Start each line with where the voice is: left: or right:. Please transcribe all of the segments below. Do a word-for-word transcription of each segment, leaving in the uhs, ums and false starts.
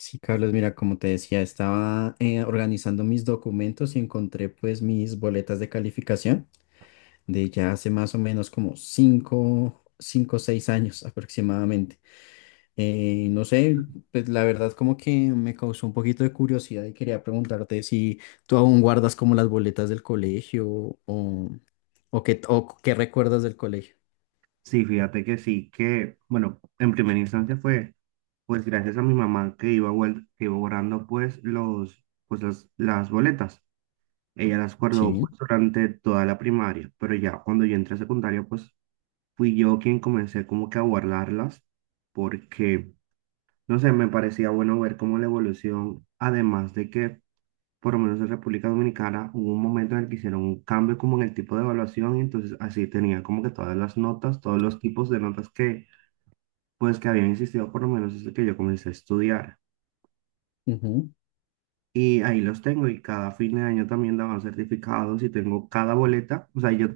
left: Sí, Carlos, mira, como te decía, estaba eh, organizando mis documentos y encontré, pues, mis boletas de calificación de ya hace más o menos como cinco, cinco, o seis años aproximadamente. Eh, no sé, pues la verdad como que me causó un poquito de curiosidad y quería preguntarte si tú aún guardas como las boletas del colegio o, o, qué, o qué recuerdas del colegio.
right: Sí, fíjate que sí, que, bueno, en primera instancia fue, pues gracias a mi mamá que iba, guar- que iba guardando, pues, los, pues las, las boletas. Ella las guardó,
left: Sí.
right: pues, durante toda la primaria, pero ya cuando yo entré a secundaria, pues, fui yo quien comencé como que a guardarlas, porque, no sé, me parecía bueno ver cómo la evolución, además de que, por lo menos en República Dominicana, hubo un momento en el que hicieron un cambio como en el tipo de evaluación, y entonces así tenía como que todas las notas, todos los tipos de notas que pues que habían existido por lo menos desde que yo comencé a estudiar. Y ahí los tengo y cada fin de año también daban certificados y tengo cada boleta, o sea, yo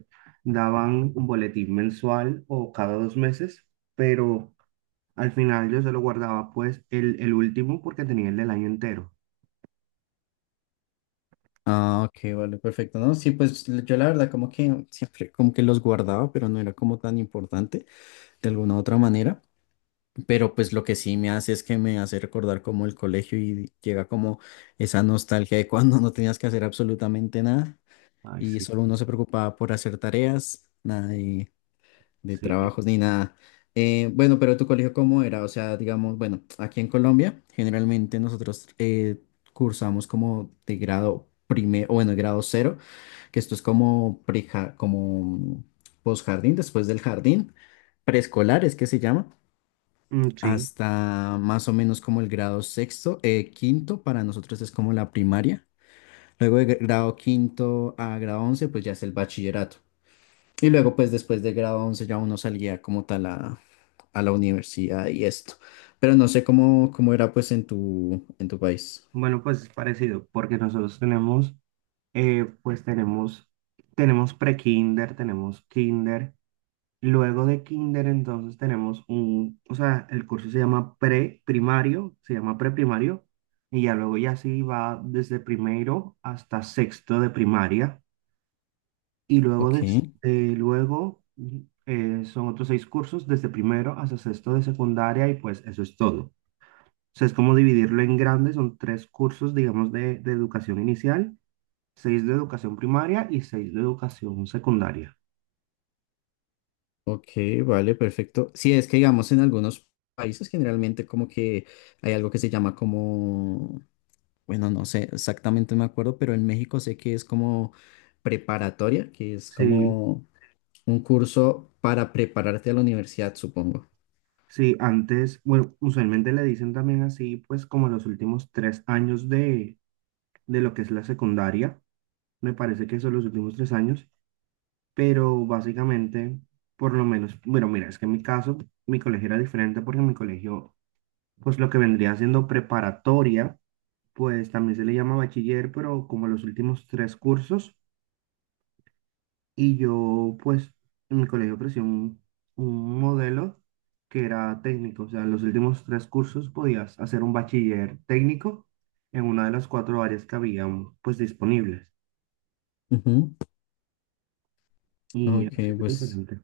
right: daban un boletín mensual o cada dos meses, pero al final yo se lo guardaba pues el, el último porque tenía el del año entero.
left: Ah, ok, vale, perfecto, ¿no? Sí, pues l- yo la verdad como que siempre como que los guardaba, pero no era como tan importante de alguna u otra manera, pero pues lo que sí me hace es que me hace recordar como el colegio y llega como esa nostalgia de cuando no tenías que hacer absolutamente nada
right: Ay,
left: y
right: sí,
left: solo uno se preocupaba por hacer tareas, nada de, de
right: sí,
left: trabajos ni nada. Eh, bueno, pero tu colegio cómo era, o sea, digamos, bueno, aquí en Colombia generalmente nosotros eh, cursamos como de grado primero, o, bueno, grado cero, que esto es como pre, como posjardín, después del jardín, preescolar es que se llama,
right: mm, sí.
left: hasta más o menos como el grado sexto, eh, quinto, para nosotros es como la primaria. Luego de gr- grado quinto a grado once, pues ya es el bachillerato. Y luego, pues después de grado once ya uno salía como tal a, a la universidad y esto. Pero no sé cómo, cómo era pues en tu, en tu país.
right: Bueno, pues es parecido porque nosotros tenemos, eh, pues tenemos, tenemos pre-kinder, tenemos kinder. Luego de kinder, entonces tenemos un, o sea, el curso se llama preprimario, se llama preprimario, y ya luego ya sí va desde primero hasta sexto de primaria, y luego,
left: Ok.
right: des- eh, luego mm, eh, son otros seis cursos desde primero hasta sexto de secundaria, y pues eso es todo. O sea, es como dividirlo en grandes, son tres cursos, digamos, de, de educación inicial, seis de educación primaria y seis de educación secundaria.
left: Ok, vale, perfecto. Sí, es que digamos en algunos países generalmente como que hay algo que se llama como, bueno, no sé exactamente, no me acuerdo, pero en México sé que es como preparatoria, que es
right: Sí.
left: como un curso para prepararte a la universidad, supongo.
right: Sí, antes, bueno, usualmente le dicen también así, pues como los últimos tres años de, de lo que es la secundaria, me parece que son los últimos tres años, pero básicamente, por lo menos, bueno, mira, es que en mi caso, mi colegio era diferente porque en mi colegio, pues lo que vendría siendo preparatoria, pues también se le llama bachiller, pero como los últimos tres cursos. Y yo, pues, en mi colegio ofrecí un, un modelo que era técnico, o sea, los últimos tres cursos podías hacer un bachiller técnico en una de las cuatro áreas que habían, pues, disponibles.
left: Ujú.
right: Y
left: Ok,
right: así es
left: pues
right: diferente.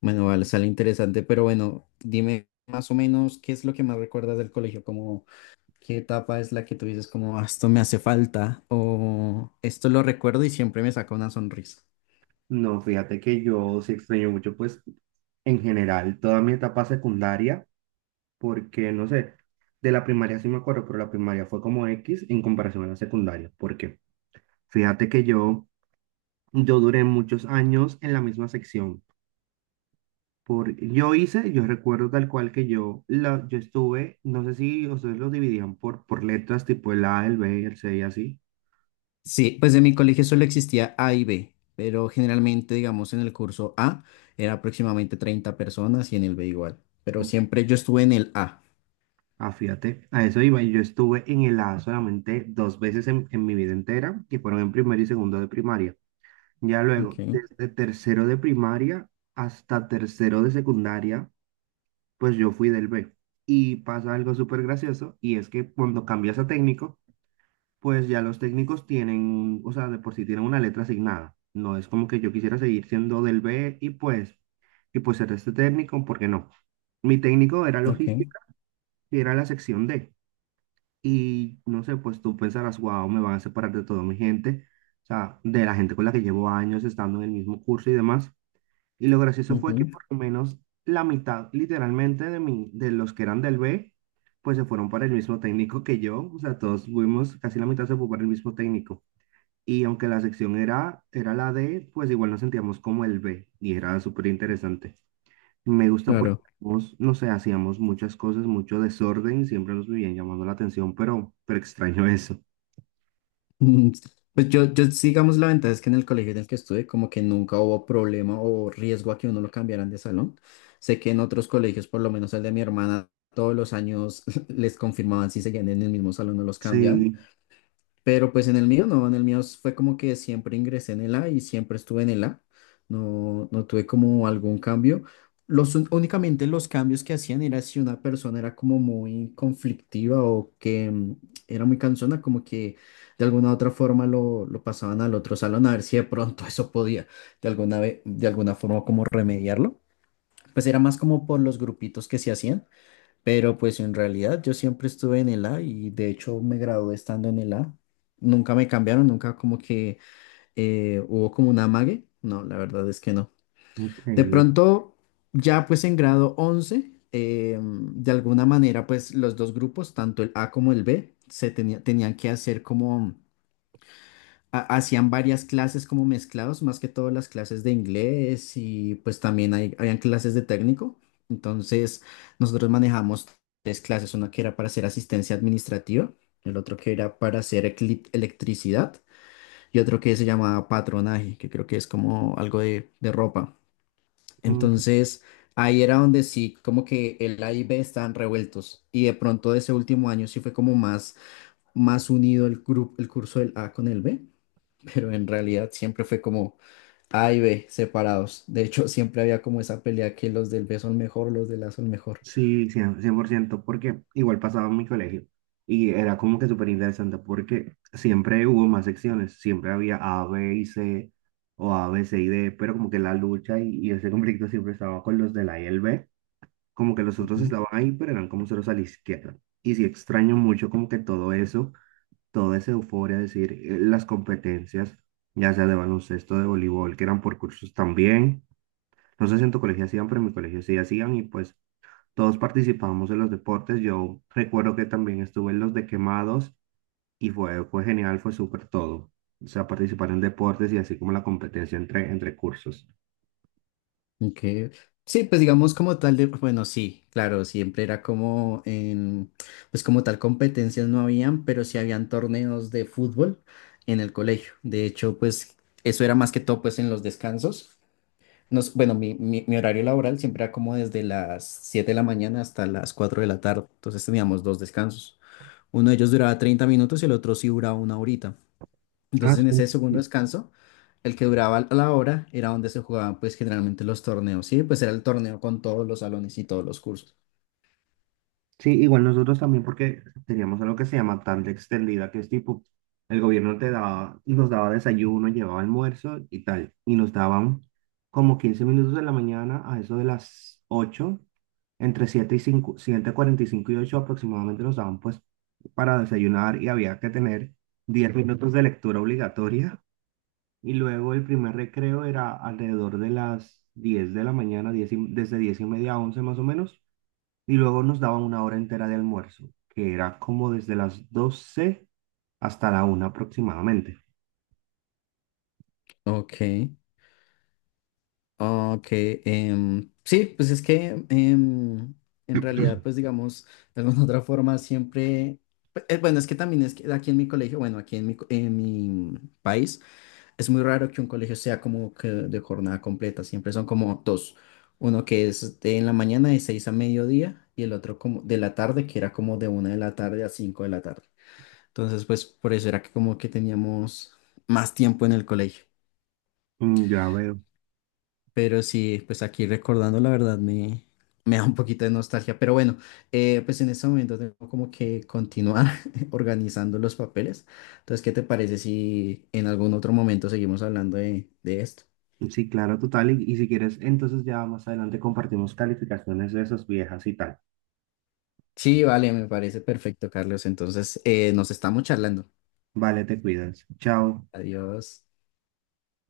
left: bueno, vale, sale interesante, pero bueno, dime más o menos qué es lo que más recuerdas del colegio, como ¿qué etapa es la que tú dices como, "Ah, esto me hace falta o esto lo recuerdo y siempre me saca una sonrisa"?
right: No, fíjate que yo sí extraño mucho, pues, en general, toda mi etapa secundaria, porque, no sé, de la primaria sí me acuerdo, pero la primaria fue como X en comparación a la secundaria, porque fíjate que yo, yo duré muchos años en la misma sección. Por, yo hice, yo recuerdo tal cual que yo, la, yo estuve, no sé si ustedes lo dividían por, por letras, tipo el A, el B, el C y así.
left: Sí, pues en mi colegio solo existía A y B, pero generalmente, digamos, en el curso A era aproximadamente treinta personas y en el B igual, pero
right: ¿No?
left: siempre yo estuve en el A.
right: Ah, fíjate, a eso iba. Y yo estuve en el A solamente dos veces en, en mi vida entera, que fueron en primero y segundo de primaria. Ya luego,
left: Ok,
right: desde tercero de primaria hasta tercero de secundaria, pues yo fui del B. Y pasa algo súper gracioso, y es que cuando cambias a técnico, pues ya los técnicos tienen, o sea, de por sí tienen una letra asignada. No es como que yo quisiera seguir siendo del B y pues, y pues ser este técnico, porque no. Mi técnico era
left: ok,
right: logística y era la sección D. Y no sé, pues tú pensarás, wow, me van a separar de toda mi gente, o sea, de la gente con la que llevo años estando en el mismo curso y demás. Y lo gracioso fue que
left: ujú,
right: por lo menos la mitad, literalmente, de mí, de los que eran del B, pues se fueron para el mismo técnico que yo. O sea, todos fuimos, casi la mitad se fue para el mismo técnico. Y aunque la sección era, era la D, pues igual nos sentíamos como el B y era súper interesante. Me gusta porque
left: claro.
right: hacíamos, no sé, hacíamos muchas cosas, mucho desorden, siempre nos vivían llamando la atención, pero, pero extraño eso.
left: Mm, pues yo, yo sí, digamos, la ventaja es que en el colegio en el que estuve, como que nunca hubo problema o riesgo a que uno lo cambiaran de salón. Sé que en otros colegios, por lo menos el de mi hermana, todos los años les confirmaban si seguían en el mismo salón o los cambiaban.
right: Sí,
left: Pero pues en el mío no, en el mío fue como que siempre ingresé en el A y siempre estuve en el A. No, no tuve como algún cambio. Los, un- únicamente los cambios que hacían era si una persona era como muy conflictiva o que mm, era muy cansona, como que de alguna u otra forma lo, lo pasaban al otro salón a ver si de pronto eso podía de alguna, ve- de alguna forma como remediarlo. Pues era más como por los grupitos que se hacían, pero pues en realidad yo siempre estuve en el A y de hecho me gradué estando en el A. Nunca me cambiaron, nunca como que eh, hubo como un amague. No, la verdad es que no. De
right: increíble.
left: pronto, ya pues en grado once, eh, de alguna manera pues los dos grupos, tanto el A como el B, se tenía- tenían que hacer como ha- hacían varias clases como mezclados, más que todo las clases de inglés y pues también hay, habían clases de técnico. Entonces nosotros manejamos tres clases, una que era para hacer asistencia administrativa, el otro que era para hacer ecli- electricidad y otro que se llamaba patronaje, que creo que es como algo de, de ropa.
right: Mm.
left: Entonces ahí era donde sí, como que el A y B estaban revueltos y de pronto de ese último año sí fue como más, más unido el grupo, el curso del A con el B, pero en realidad siempre fue como A y B separados. De hecho, siempre había como esa pelea que los del B son mejor, los del A son mejor.
right: Sí, cien- 100%, porque igual pasaba en mi colegio y era como que súper interesante porque siempre hubo más secciones, siempre había A, B y C o A, B, C y D, pero como que la lucha y, y ese conflicto siempre estaba con los del A y el B. Como que los otros
left: Ujú.
right: estaban ahí, pero eran como ceros a la izquierda. Y sí extraño mucho como que todo eso, toda esa euforia, es decir, eh, las competencias, ya sea de baloncesto, de voleibol, que eran por cursos también. No sé si en tu colegio hacían, pero en mi colegio sí hacían y pues todos participábamos en los deportes. Yo recuerdo que también estuve en los de quemados y fue, fue genial, fue súper todo. O sea, participar en deportes y así como la competencia entre, entre cursos.
left: Ok. Sí, pues digamos como tal de, bueno, sí, claro, siempre era como en, pues como tal competencias no habían, pero sí habían torneos de fútbol en el colegio. De hecho, pues eso era más que todo pues en los descansos. Nos, bueno, mi, mi, mi horario laboral siempre era como desde las siete de la mañana hasta las cuatro de la tarde. Entonces teníamos dos descansos. Uno de ellos duraba treinta minutos y el otro sí duraba una horita.
right: Ah,
left: Entonces en ese segundo
right: sí.
left: descanso, el que duraba la hora era donde se jugaban pues generalmente los torneos, ¿sí? Pues era el torneo con todos los salones y todos los cursos.
right: Sí, igual nosotros también porque teníamos algo que se llama tanda extendida, que es tipo, el gobierno te daba, nos daba desayuno, llevaba almuerzo y tal, y nos daban como quince minutos de la mañana a eso de las ocho, entre siete y cinco cuarenta y cinco y ocho aproximadamente nos daban pues para desayunar y había que tener diez minutos de lectura obligatoria y luego el primer recreo era alrededor de las diez de la mañana, diez y- desde diez y media a once más o menos y luego nos daban una hora entera de almuerzo, que era como desde las doce hasta la una aproximadamente.
left: Ok, ok. Em, sí, pues es que em, en realidad, pues digamos, de alguna otra forma siempre... eh, Bueno, es que también es que aquí en mi colegio, bueno, aquí en mi, co- en mi país, es muy raro que un colegio sea como que de jornada completa, siempre son como dos, uno que es de en la mañana de seis a mediodía y el otro como de la tarde, que era como de una de la tarde a cinco de la tarde. Entonces, pues por eso era que como que teníamos más tiempo en el colegio.
right: Mm, ya veo.
left: Pero sí, pues aquí recordando, la verdad me, me da un poquito de nostalgia, pero bueno, eh, pues en este momento tengo como que continuar organizando los papeles. Entonces, ¿qué te parece si en algún otro momento seguimos hablando de, de esto?
right: Sí, claro, total. Y, y si quieres, entonces ya más adelante compartimos calificaciones de esas viejas y tal.
left: Sí, vale, me parece perfecto, Carlos. Entonces, eh, nos estamos charlando.
right: Vale, te cuidas. Chao.
left: Adiós.